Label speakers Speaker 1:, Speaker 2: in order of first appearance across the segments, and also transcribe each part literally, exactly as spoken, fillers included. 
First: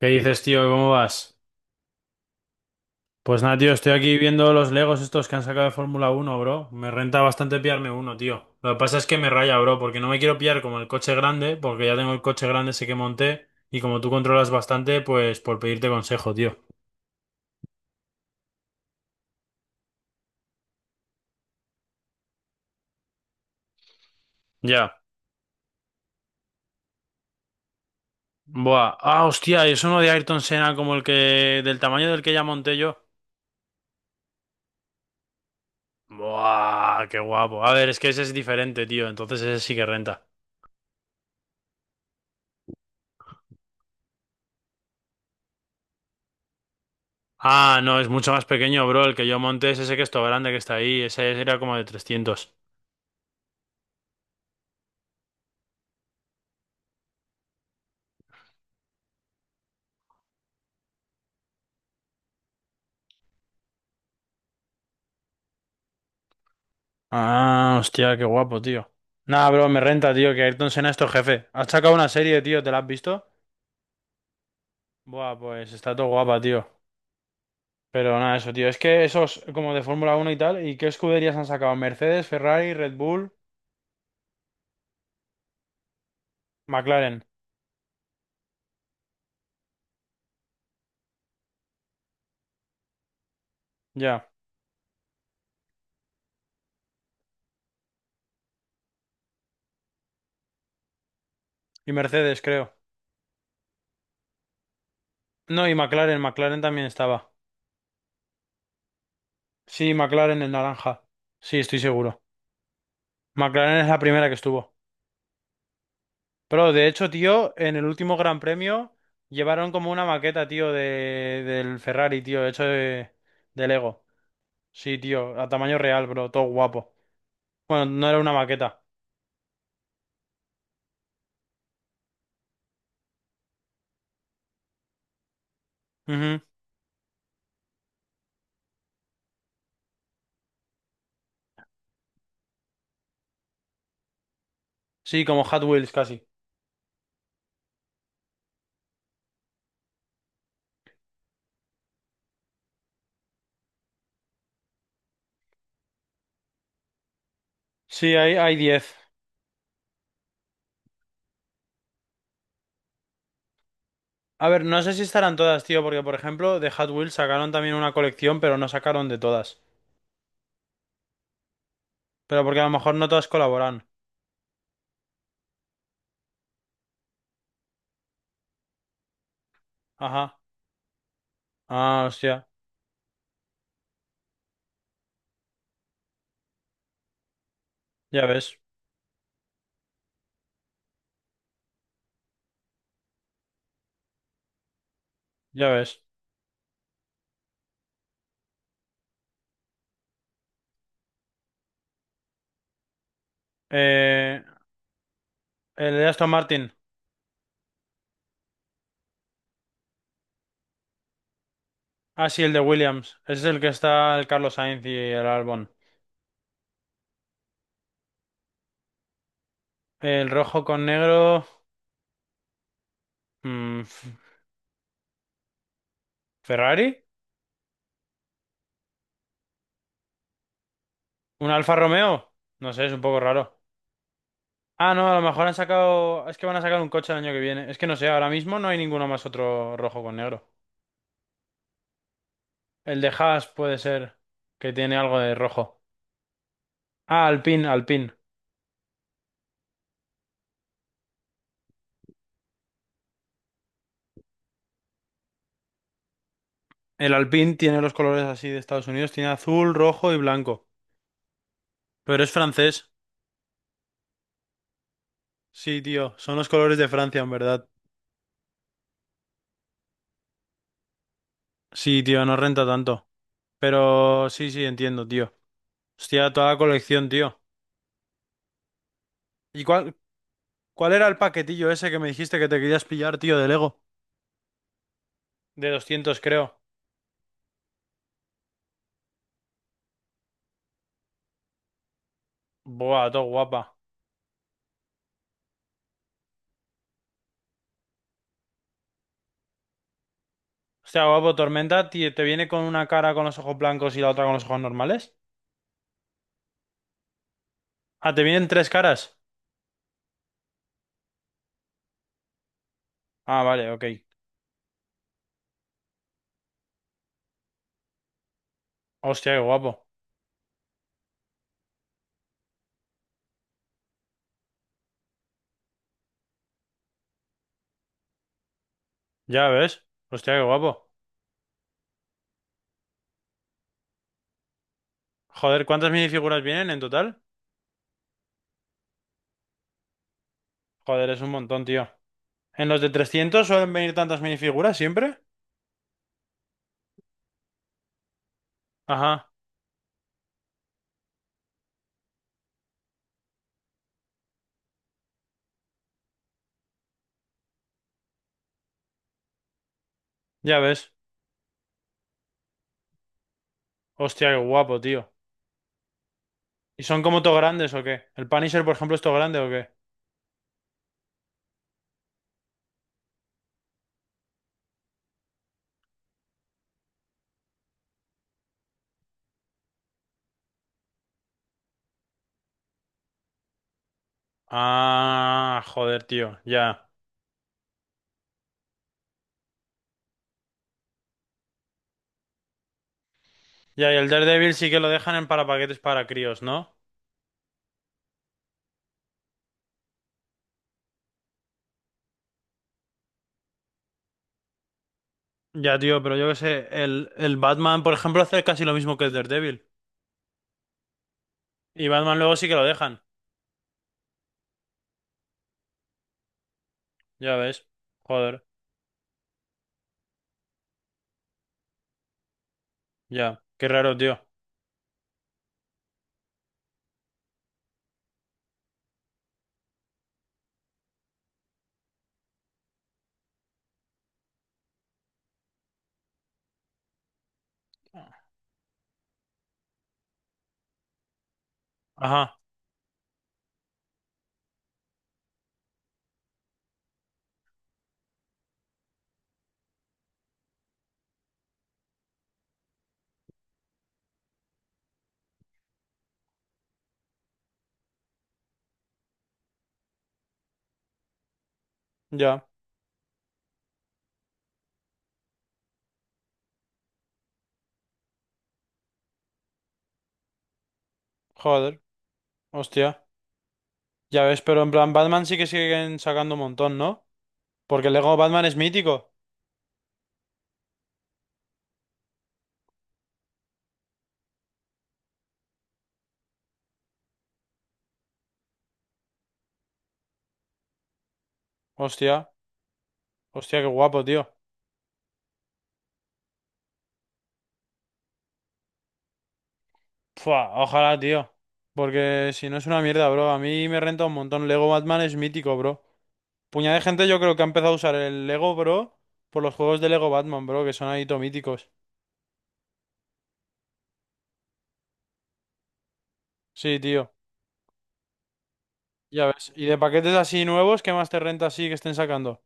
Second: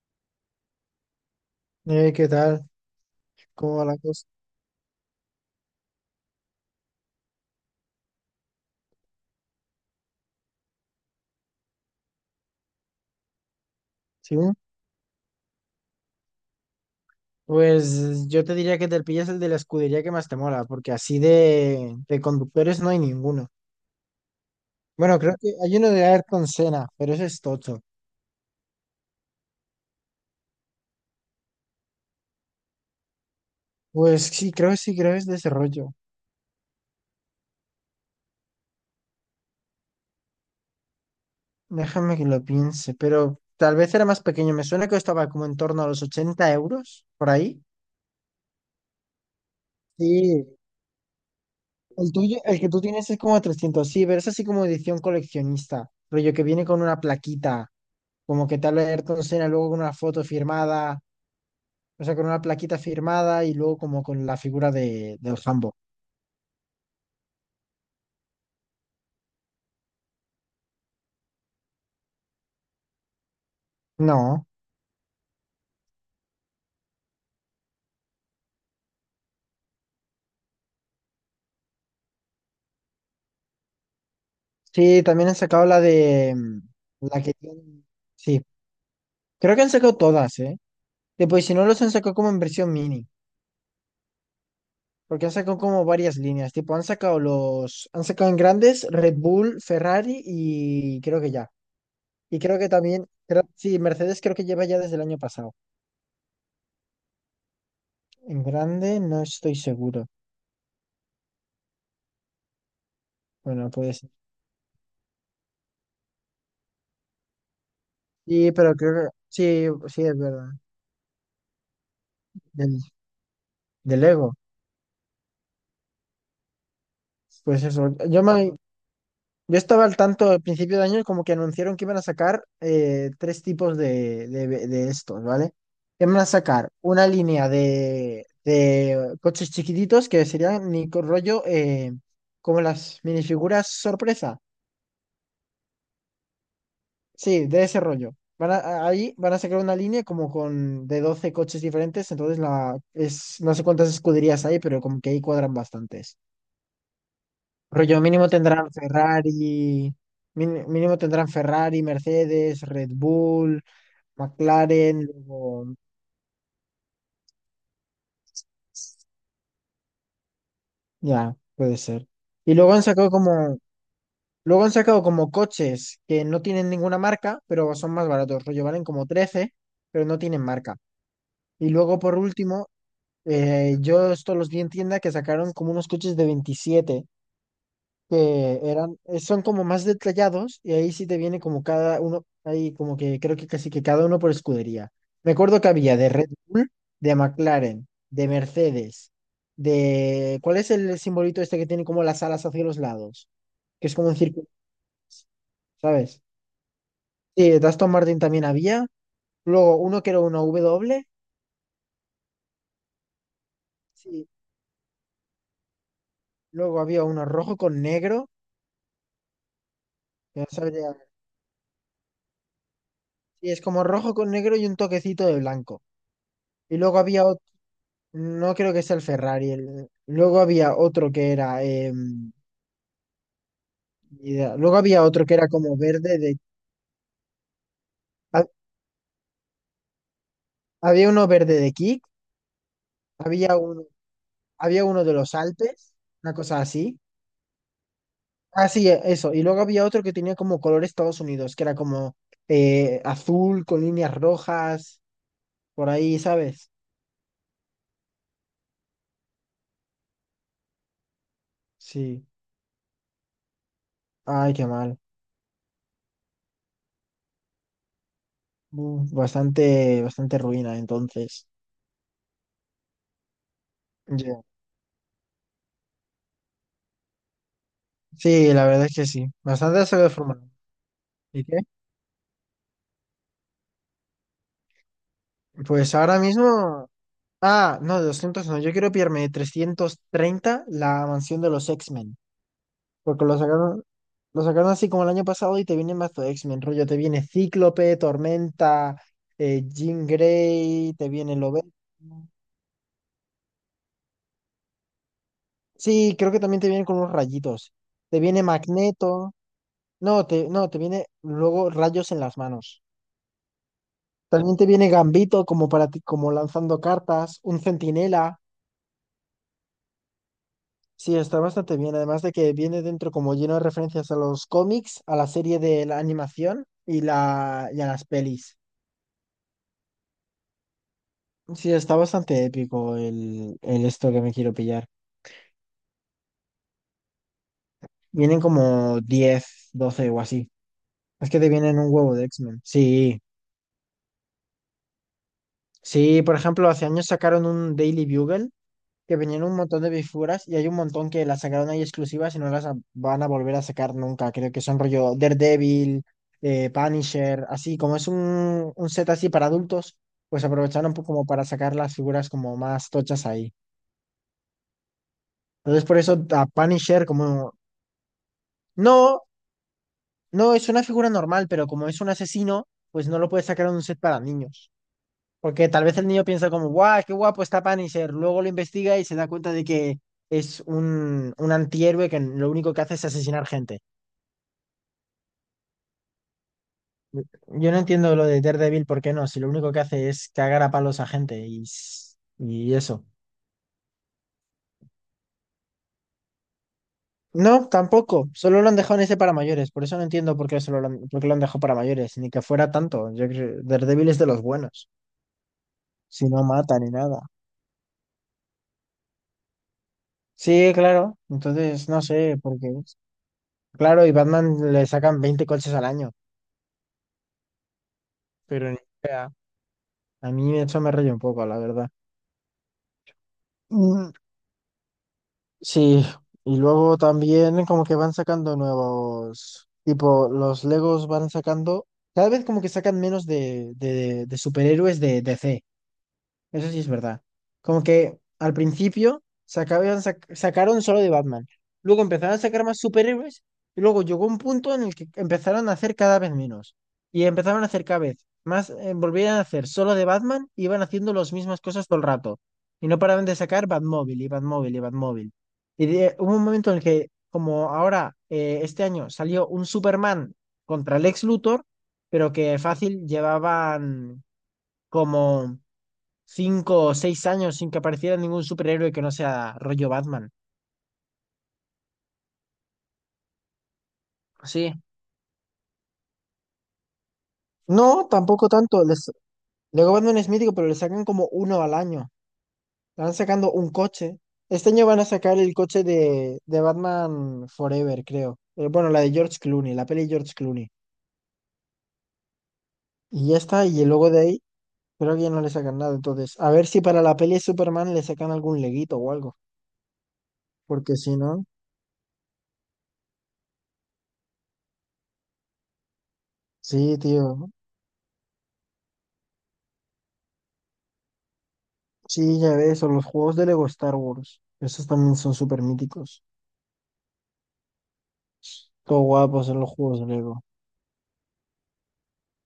Speaker 1: ¿Qué dices, tío? ¿Cómo vas?
Speaker 2: Eh, ¿qué tal?
Speaker 1: Pues nada, tío,
Speaker 2: ¿Cómo va
Speaker 1: estoy
Speaker 2: la
Speaker 1: aquí
Speaker 2: cosa?
Speaker 1: viendo los Legos estos que han sacado de Fórmula Uno, bro. Me renta bastante pillarme uno, tío. Lo que pasa es que me raya, bro, porque no me quiero pillar como el coche grande, porque ya tengo el coche grande ese que monté, y como tú
Speaker 2: ¿Sí?
Speaker 1: controlas bastante, pues por pedirte consejo, tío.
Speaker 2: Pues yo te diría que te pillas el de la escudería que más te mola, porque así de, de conductores no hay ninguno.
Speaker 1: Ya.
Speaker 2: Bueno, creo que hay uno de Ayrton Senna, pero ese es tocho.
Speaker 1: Buah. Ah, hostia, y es uno de Ayrton Senna como el que... del tamaño del que ya monté yo.
Speaker 2: Pues sí, creo que sí, creo que es de ese rollo.
Speaker 1: Buah, qué guapo. A ver, es que ese es diferente, tío, entonces ese sí que renta.
Speaker 2: Déjame que lo piense, pero tal vez era más pequeño. Me suena que estaba como en torno a los ochenta euros, por ahí.
Speaker 1: Ah, no, es mucho más pequeño, bro. El que yo monté es ese que es todo
Speaker 2: Sí,
Speaker 1: grande que está ahí. Ese era como de
Speaker 2: el tuyo,
Speaker 1: trescientos.
Speaker 2: el que tú tienes es como trescientos, sí, pero es así como edición coleccionista, rollo que viene con una plaquita, como que tal vez Ayrton Senna luego con una foto firmada, o sea, con una plaquita firmada y luego como con la figura de, del Hambo.
Speaker 1: Ah, hostia, qué guapo, tío. Nah, bro, me renta, tío, que Ayrton Senna es tu jefe. ¿Has sacado una serie, tío? ¿Te la has visto?
Speaker 2: No.
Speaker 1: Buah, pues está todo guapa, tío. Pero nada, eso, tío. Es que esos como de Fórmula uno y tal. ¿Y qué escuderías han sacado? Mercedes, Ferrari, Red Bull,
Speaker 2: Sí, también han sacado la de mm,
Speaker 1: McLaren.
Speaker 2: la que tiene- Sí, creo que han sacado todas, ¿eh? Tipo, y si no los han sacado como en versión mini,
Speaker 1: Ya.
Speaker 2: porque han sacado como varias líneas, tipo, han sacado los, han sacado en grandes Red Bull, Ferrari y creo que ya.
Speaker 1: Y
Speaker 2: Y
Speaker 1: Mercedes,
Speaker 2: creo que
Speaker 1: creo.
Speaker 2: también, creo- sí, Mercedes creo que lleva ya desde el año pasado.
Speaker 1: No, y McLaren, McLaren también estaba.
Speaker 2: En grande no estoy
Speaker 1: Sí,
Speaker 2: seguro.
Speaker 1: McLaren el naranja. Sí, estoy seguro.
Speaker 2: Bueno,
Speaker 1: McLaren es
Speaker 2: puede
Speaker 1: la
Speaker 2: ser.
Speaker 1: primera que estuvo. Pero de hecho, tío, en el último Gran
Speaker 2: Sí, pero
Speaker 1: Premio
Speaker 2: creo que sí,
Speaker 1: llevaron como
Speaker 2: sí
Speaker 1: una
Speaker 2: es
Speaker 1: maqueta,
Speaker 2: verdad,
Speaker 1: tío, de, del Ferrari, tío, hecho
Speaker 2: del,
Speaker 1: de, de
Speaker 2: del
Speaker 1: Lego.
Speaker 2: Lego.
Speaker 1: Sí, tío, a tamaño real, bro, todo guapo.
Speaker 2: Pues
Speaker 1: Bueno,
Speaker 2: eso,
Speaker 1: no era
Speaker 2: yo,
Speaker 1: una
Speaker 2: me,
Speaker 1: maqueta.
Speaker 2: yo estaba al tanto al principio de año como que anunciaron que iban a sacar eh, tres tipos de, de, de estos, ¿vale? Iban a
Speaker 1: Ujú.
Speaker 2: sacar una línea de, de coches chiquititos que serían ni co- rollo eh, como las minifiguras sorpresa.
Speaker 1: Sí, como Hot Wheels casi.
Speaker 2: Sí, de ese rollo. Van a- ahí van a sacar una línea como con de doce coches diferentes, entonces la, es, no sé cuántas escuderías hay, pero como que ahí cuadran bastantes. Rollo
Speaker 1: Sí,
Speaker 2: mínimo
Speaker 1: hay, hay
Speaker 2: tendrán
Speaker 1: diez.
Speaker 2: Ferrari, mín- mínimo tendrán Ferrari, Mercedes, Red Bull,
Speaker 1: A ver, no sé si
Speaker 2: McLaren,
Speaker 1: estarán todas,
Speaker 2: luego,
Speaker 1: tío, porque por ejemplo, de Hot Wheels sacaron también una colección, pero no sacaron de todas.
Speaker 2: ya, puede ser.
Speaker 1: Pero
Speaker 2: Y
Speaker 1: porque a lo
Speaker 2: luego han
Speaker 1: mejor no
Speaker 2: sacado
Speaker 1: todas
Speaker 2: como,
Speaker 1: colaboran.
Speaker 2: luego han sacado como coches que no tienen ninguna marca, pero son más baratos. Rollo valen como trece, pero no
Speaker 1: Ajá.
Speaker 2: tienen marca. Y luego
Speaker 1: Ah,
Speaker 2: por
Speaker 1: hostia.
Speaker 2: último, eh, yo esto los vi en tienda que sacaron como unos coches de veintisiete
Speaker 1: Ya ves,
Speaker 2: que eran, eh, son como más detallados y ahí sí te viene como cada uno, ahí como que creo que casi que cada uno por escudería. Me acuerdo que
Speaker 1: ya
Speaker 2: había
Speaker 1: ves.
Speaker 2: de Red Bull, de McLaren, de Mercedes, de... ¿Cuál es el simbolito este que tiene como las alas hacia los lados? Que es como un
Speaker 1: Eh,
Speaker 2: círculo,
Speaker 1: el de
Speaker 2: ¿sabes?
Speaker 1: Aston Martin.
Speaker 2: Sí, de Aston Martin también había. Luego uno que era una W.
Speaker 1: Ah, sí, el de Williams. Ese es el que está el
Speaker 2: Sí.
Speaker 1: Carlos Sainz y el Albon.
Speaker 2: Luego había uno rojo con negro,
Speaker 1: El
Speaker 2: que no
Speaker 1: rojo con
Speaker 2: sabría-
Speaker 1: negro.
Speaker 2: Sí, es
Speaker 1: mm,
Speaker 2: como rojo
Speaker 1: F-
Speaker 2: con negro y un toquecito de blanco. Y luego
Speaker 1: ¿Ferrari?
Speaker 2: había otro. No creo que sea el Ferrari. el- Luego había otro que
Speaker 1: ¿Un
Speaker 2: era,
Speaker 1: Alfa
Speaker 2: eh,
Speaker 1: Romeo?
Speaker 2: ni
Speaker 1: No sé, es un poco raro.
Speaker 2: idea. Luego
Speaker 1: Ah,
Speaker 2: había
Speaker 1: no, a lo
Speaker 2: otro que
Speaker 1: mejor
Speaker 2: era
Speaker 1: han
Speaker 2: como verde
Speaker 1: sacado. Es
Speaker 2: de.
Speaker 1: que van a sacar un coche el año que viene. Es que no sé, ahora
Speaker 2: ha-
Speaker 1: mismo no hay ninguno más otro rojo con negro.
Speaker 2: Había uno verde de Kik.
Speaker 1: El de Haas
Speaker 2: Había
Speaker 1: puede
Speaker 2: uno,
Speaker 1: ser que
Speaker 2: había
Speaker 1: tiene
Speaker 2: uno de
Speaker 1: algo de
Speaker 2: los
Speaker 1: rojo.
Speaker 2: Alpes. Una cosa así.
Speaker 1: Ah, Alpine, Alpine.
Speaker 2: Ah, sí, e- eso. Y luego había otro que tenía como color Estados Unidos, que era como eh, azul con líneas rojas. Por ahí, ¿sabes?
Speaker 1: El Alpine tiene los colores así de Estados Unidos: tiene azul, rojo y blanco. Pero
Speaker 2: Sí.
Speaker 1: es francés.
Speaker 2: Ay, qué mal.
Speaker 1: Sí, tío, son los colores de Francia, en verdad.
Speaker 2: Uf, bastante, bastante ruina, entonces.
Speaker 1: Sí, tío, no renta tanto. Pero
Speaker 2: Ya.
Speaker 1: sí, sí, entiendo, tío. Hostia, toda la colección, tío.
Speaker 2: Sí, la verdad es que sí.
Speaker 1: ¿Y
Speaker 2: Bastante
Speaker 1: cuál,
Speaker 2: se ve formado.
Speaker 1: cuál era el
Speaker 2: ¿Y qué?
Speaker 1: paquetillo ese que me dijiste que te querías pillar, tío, de Lego? De
Speaker 2: Pues ahora
Speaker 1: doscientos creo.
Speaker 2: mismo. Ah, no, de doscientos no. Yo quiero pillarme de trescientos treinta la mansión de los X-Men.
Speaker 1: Buah, todo
Speaker 2: Porque lo
Speaker 1: guapa.
Speaker 2: sacaron, lo sacaron así como el año pasado y te vienen más de X-Men. Rollo, te viene Cíclope, Tormenta, eh, Jean Grey,
Speaker 1: Hostia,
Speaker 2: te
Speaker 1: guapo,
Speaker 2: viene Lobo.
Speaker 1: Tormenta, tío, ¿te viene con una cara con los ojos blancos y la otra con los ojos normales?
Speaker 2: Sí, creo que también te vienen con unos rayitos.
Speaker 1: Ah,
Speaker 2: Te
Speaker 1: ¿te
Speaker 2: viene
Speaker 1: vienen tres caras?
Speaker 2: Magneto. No, te, no, te viene luego rayos en las manos.
Speaker 1: Ah, vale, ok.
Speaker 2: También te viene Gambito como para ti, como lanzando cartas, un centinela.
Speaker 1: Hostia, qué guapo.
Speaker 2: Sí, está bastante bien. Además de que viene dentro como lleno de referencias a los cómics, a la serie de la animación y, la, y a las pelis.
Speaker 1: Ya ves. Hostia, qué guapo.
Speaker 2: Sí, está bastante épico el, el esto que me quiero pillar.
Speaker 1: Joder, ¿cuántas minifiguras vienen en total?
Speaker 2: Vienen como diez doce o así.
Speaker 1: Joder, es un
Speaker 2: Es que te
Speaker 1: montón,
Speaker 2: vienen
Speaker 1: tío.
Speaker 2: un huevo de X-Men.
Speaker 1: ¿En los de
Speaker 2: Sí,
Speaker 1: trescientos suelen venir tantas minifiguras siempre?
Speaker 2: sí, por ejemplo, hace años sacaron un Daily Bugle que
Speaker 1: Ajá,
Speaker 2: venían un montón de figuras y hay un montón que las sacaron ahí exclusivas y no las a- van a volver a sacar nunca. Creo que son rollo Daredevil, eh, Punisher, así como es un, un set así para adultos, pues
Speaker 1: ya ves.
Speaker 2: aprovecharon po- como para sacar las figuras como más tochas ahí.
Speaker 1: Hostia, qué guapo, tío.
Speaker 2: Entonces por eso a
Speaker 1: ¿Y son
Speaker 2: Punisher
Speaker 1: como todos
Speaker 2: como...
Speaker 1: grandes o qué? ¿El Punisher, por ejemplo, es todo
Speaker 2: No,
Speaker 1: grande o qué?
Speaker 2: no, es una figura normal, pero como es un asesino, pues no lo puedes sacar en un set para niños. Porque tal vez el niño piensa como, guau, qué guapo está Punisher. Luego lo investiga y se da cuenta de que es un, un antihéroe que lo único que hace es asesinar gente.
Speaker 1: Ah, joder, tío, ya.
Speaker 2: Yo no entiendo lo de Daredevil, ¿por qué no? Si lo único que hace es cagar a palos a gente y, s- y eso.
Speaker 1: Ya, y el Daredevil sí que lo dejan en para paquetes para críos, ¿no?
Speaker 2: No, tampoco. Solo lo han dejado en ese para mayores. Por eso no entiendo por qué, solo lo han, por qué lo han dejado para mayores. Ni que fuera tanto. Yo creo, Daredevil es de los buenos.
Speaker 1: Ya, tío, pero
Speaker 2: Si
Speaker 1: yo qué
Speaker 2: no
Speaker 1: sé,
Speaker 2: mata ni
Speaker 1: el,
Speaker 2: nada.
Speaker 1: el Batman, por ejemplo, hace casi lo mismo que el Daredevil.
Speaker 2: Sí, claro.
Speaker 1: Y
Speaker 2: Entonces, no
Speaker 1: Batman luego
Speaker 2: sé
Speaker 1: sí que
Speaker 2: por
Speaker 1: lo
Speaker 2: qué.
Speaker 1: dejan,
Speaker 2: Claro, y Batman le sacan veinte coches al año.
Speaker 1: ya ves. Joder,
Speaker 2: Pero ni idea. A mí eso me raya un poco, la verdad.
Speaker 1: ya. Qué raro,
Speaker 2: Mm,
Speaker 1: tío.
Speaker 2: Sí, y luego también como que van sacando nuevos, tipo, los Legos van sacando, cada vez como que sacan menos de, de, de superhéroes de D C. Eso sí es verdad. Como que al principio sacaban- sac- sacaron solo de Batman. Luego empezaron a
Speaker 1: Ajá,
Speaker 2: sacar más superhéroes. Y luego llegó un punto en el que empezaron a hacer cada vez menos. Y empezaron a hacer cada vez más, eh, volvían a hacer solo de Batman, y iban haciendo las mismas cosas todo el rato. Y no paraban de sacar Batmóvil y Batmóvil y Batmóvil. Y de- hubo un momento en el que, como ahora, eh, este año salió un Superman contra Lex Luthor. Pero
Speaker 1: ya.
Speaker 2: que fácil llevaban como cinco o seis años sin que apareciera ningún superhéroe que no sea rollo Batman.
Speaker 1: Joder, hostia. Ya ves, pero en
Speaker 2: Sí.
Speaker 1: plan Batman sí que siguen sacando un montón, ¿no? Porque el
Speaker 2: No,
Speaker 1: Lego Batman
Speaker 2: tampoco
Speaker 1: es
Speaker 2: tanto. Les...
Speaker 1: mítico.
Speaker 2: Luego Batman es mítico, pero le sacan como uno al año. Van sacando un coche. Este año van a sacar el coche de, de Batman Forever, creo. Eh, Bueno, la de George Clooney, la peli de George Clooney.
Speaker 1: Hostia,
Speaker 2: Y ya
Speaker 1: hostia, qué
Speaker 2: está, y
Speaker 1: guapo,
Speaker 2: luego de
Speaker 1: tío.
Speaker 2: ahí creo que ya no le sacan nada. Entonces, a ver si para la peli de Superman le sacan algún leguito o algo.
Speaker 1: Fua,
Speaker 2: Porque
Speaker 1: ojalá,
Speaker 2: si
Speaker 1: tío.
Speaker 2: no,
Speaker 1: Porque si no es una mierda, bro. A mí me renta un montón. Lego Batman es mítico, bro. Puñada de
Speaker 2: sí,
Speaker 1: gente yo creo que ha
Speaker 2: tío.
Speaker 1: empezado a usar el Lego, bro, por los juegos de Lego Batman, bro, que son ahí todo míticos.
Speaker 2: Sí, ya ves, o los juegos de Lego Star Wars. Esos también son súper míticos.
Speaker 1: Sí, tío.
Speaker 2: Todo
Speaker 1: Ya
Speaker 2: guapos
Speaker 1: ves.
Speaker 2: en
Speaker 1: ¿Y
Speaker 2: los
Speaker 1: de
Speaker 2: juegos de
Speaker 1: paquetes
Speaker 2: Lego.
Speaker 1: así nuevos, qué más te renta así que estén sacando?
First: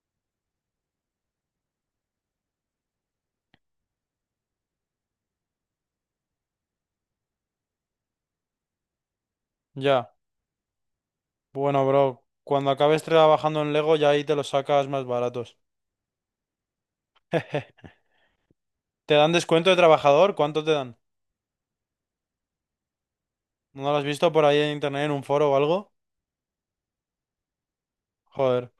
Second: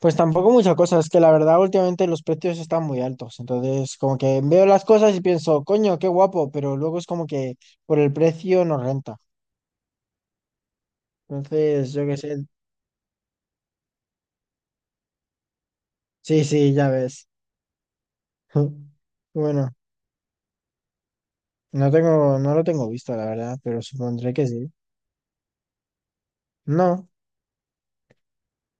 Speaker 2: Pues tampoco muchas cosas, es que la verdad últimamente los precios están muy altos. Entonces, como que veo las cosas y pienso, coño, qué guapo, pero luego es como que por el precio no renta.
Speaker 1: Ya. Bueno,
Speaker 2: Entonces, yo qué
Speaker 1: bro.
Speaker 2: sé.
Speaker 1: Cuando acabes trabajando en Lego, ya ahí te los sacas más baratos.
Speaker 2: Sí, sí, ya ves.
Speaker 1: ¿Te dan descuento
Speaker 2: Bueno,
Speaker 1: de trabajador? ¿Cuánto te dan?
Speaker 2: no tengo, no lo tengo visto, la verdad, pero
Speaker 1: ¿No lo has visto
Speaker 2: supondré
Speaker 1: por
Speaker 2: que
Speaker 1: ahí
Speaker 2: sí.
Speaker 1: en internet en un foro o algo?
Speaker 2: No.
Speaker 1: Joder.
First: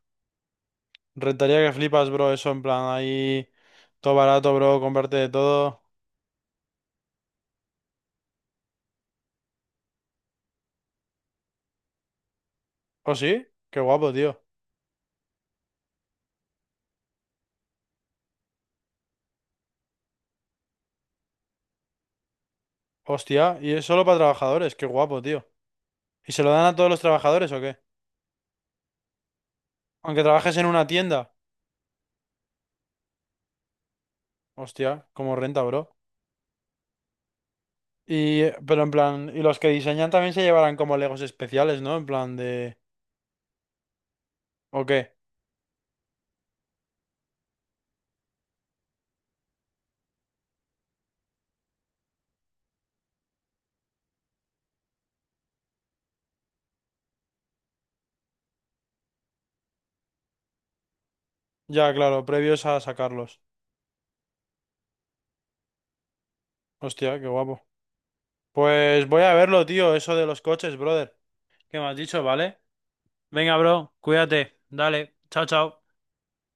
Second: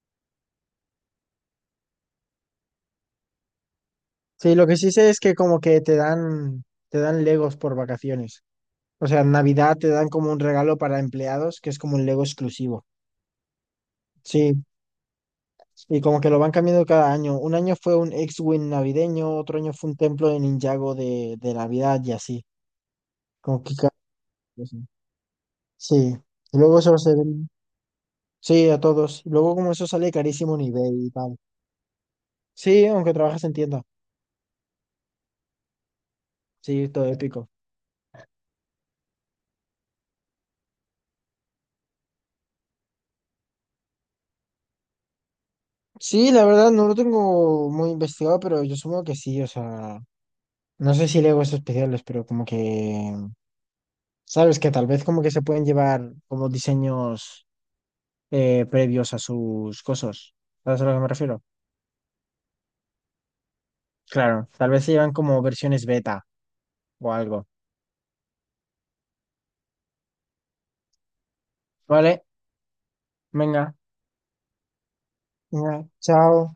Speaker 1: Rentaría que flipas, bro, eso en plan ahí todo barato,
Speaker 2: Sí, lo que
Speaker 1: bro,
Speaker 2: sí sé
Speaker 1: comprarte
Speaker 2: es
Speaker 1: de
Speaker 2: que como que
Speaker 1: todo.
Speaker 2: te dan, te dan Legos por vacaciones. O sea, en Navidad te dan como un regalo para empleados, que es como un Lego exclusivo.
Speaker 1: ¿Oh, sí? Qué guapo, tío.
Speaker 2: Sí, y como que lo van cambiando cada año. Un año fue un X-Wing navideño, otro año fue un templo de Ninjago de, de Navidad y así.
Speaker 1: Hostia,
Speaker 2: Como
Speaker 1: y
Speaker 2: que
Speaker 1: es
Speaker 2: ca-
Speaker 1: solo para trabajadores,
Speaker 2: Sí.
Speaker 1: qué guapo, tío.
Speaker 2: Sí,
Speaker 1: ¿Y se lo
Speaker 2: y
Speaker 1: dan a
Speaker 2: luego
Speaker 1: todos
Speaker 2: eso
Speaker 1: los
Speaker 2: se ven.
Speaker 1: trabajadores o qué?
Speaker 2: Sí, a todos. Y luego como eso sale
Speaker 1: Aunque
Speaker 2: carísimo
Speaker 1: trabajes
Speaker 2: en
Speaker 1: en una
Speaker 2: eBay y
Speaker 1: tienda.
Speaker 2: tal. Sí, aunque trabajas en tienda.
Speaker 1: Hostia, como renta, bro.
Speaker 2: Sí, todo épico.
Speaker 1: Y, eh, pero en plan, y los que diseñan también se llevarán como Legos especiales, ¿no? En plan de... ¿O qué?
Speaker 2: Sí, la verdad no lo tengo muy investigado, pero yo supongo que sí. O sea, no sé si Lego es especiales, pero como que. Sabes que tal vez como que se pueden llevar como diseños eh, previos a sus cosas. ¿Sabes a lo que me refiero?
Speaker 1: Ya, claro, previos a sacarlos.
Speaker 2: Claro, tal vez se llevan como versiones beta o
Speaker 1: Hostia, qué
Speaker 2: algo.
Speaker 1: guapo. Pues voy a verlo, tío, eso de los coches, brother. ¿Qué me has dicho,
Speaker 2: Vale,
Speaker 1: vale? Venga,
Speaker 2: venga,
Speaker 1: bro, cuídate. Dale, chao, chao.
Speaker 2: venga, chao.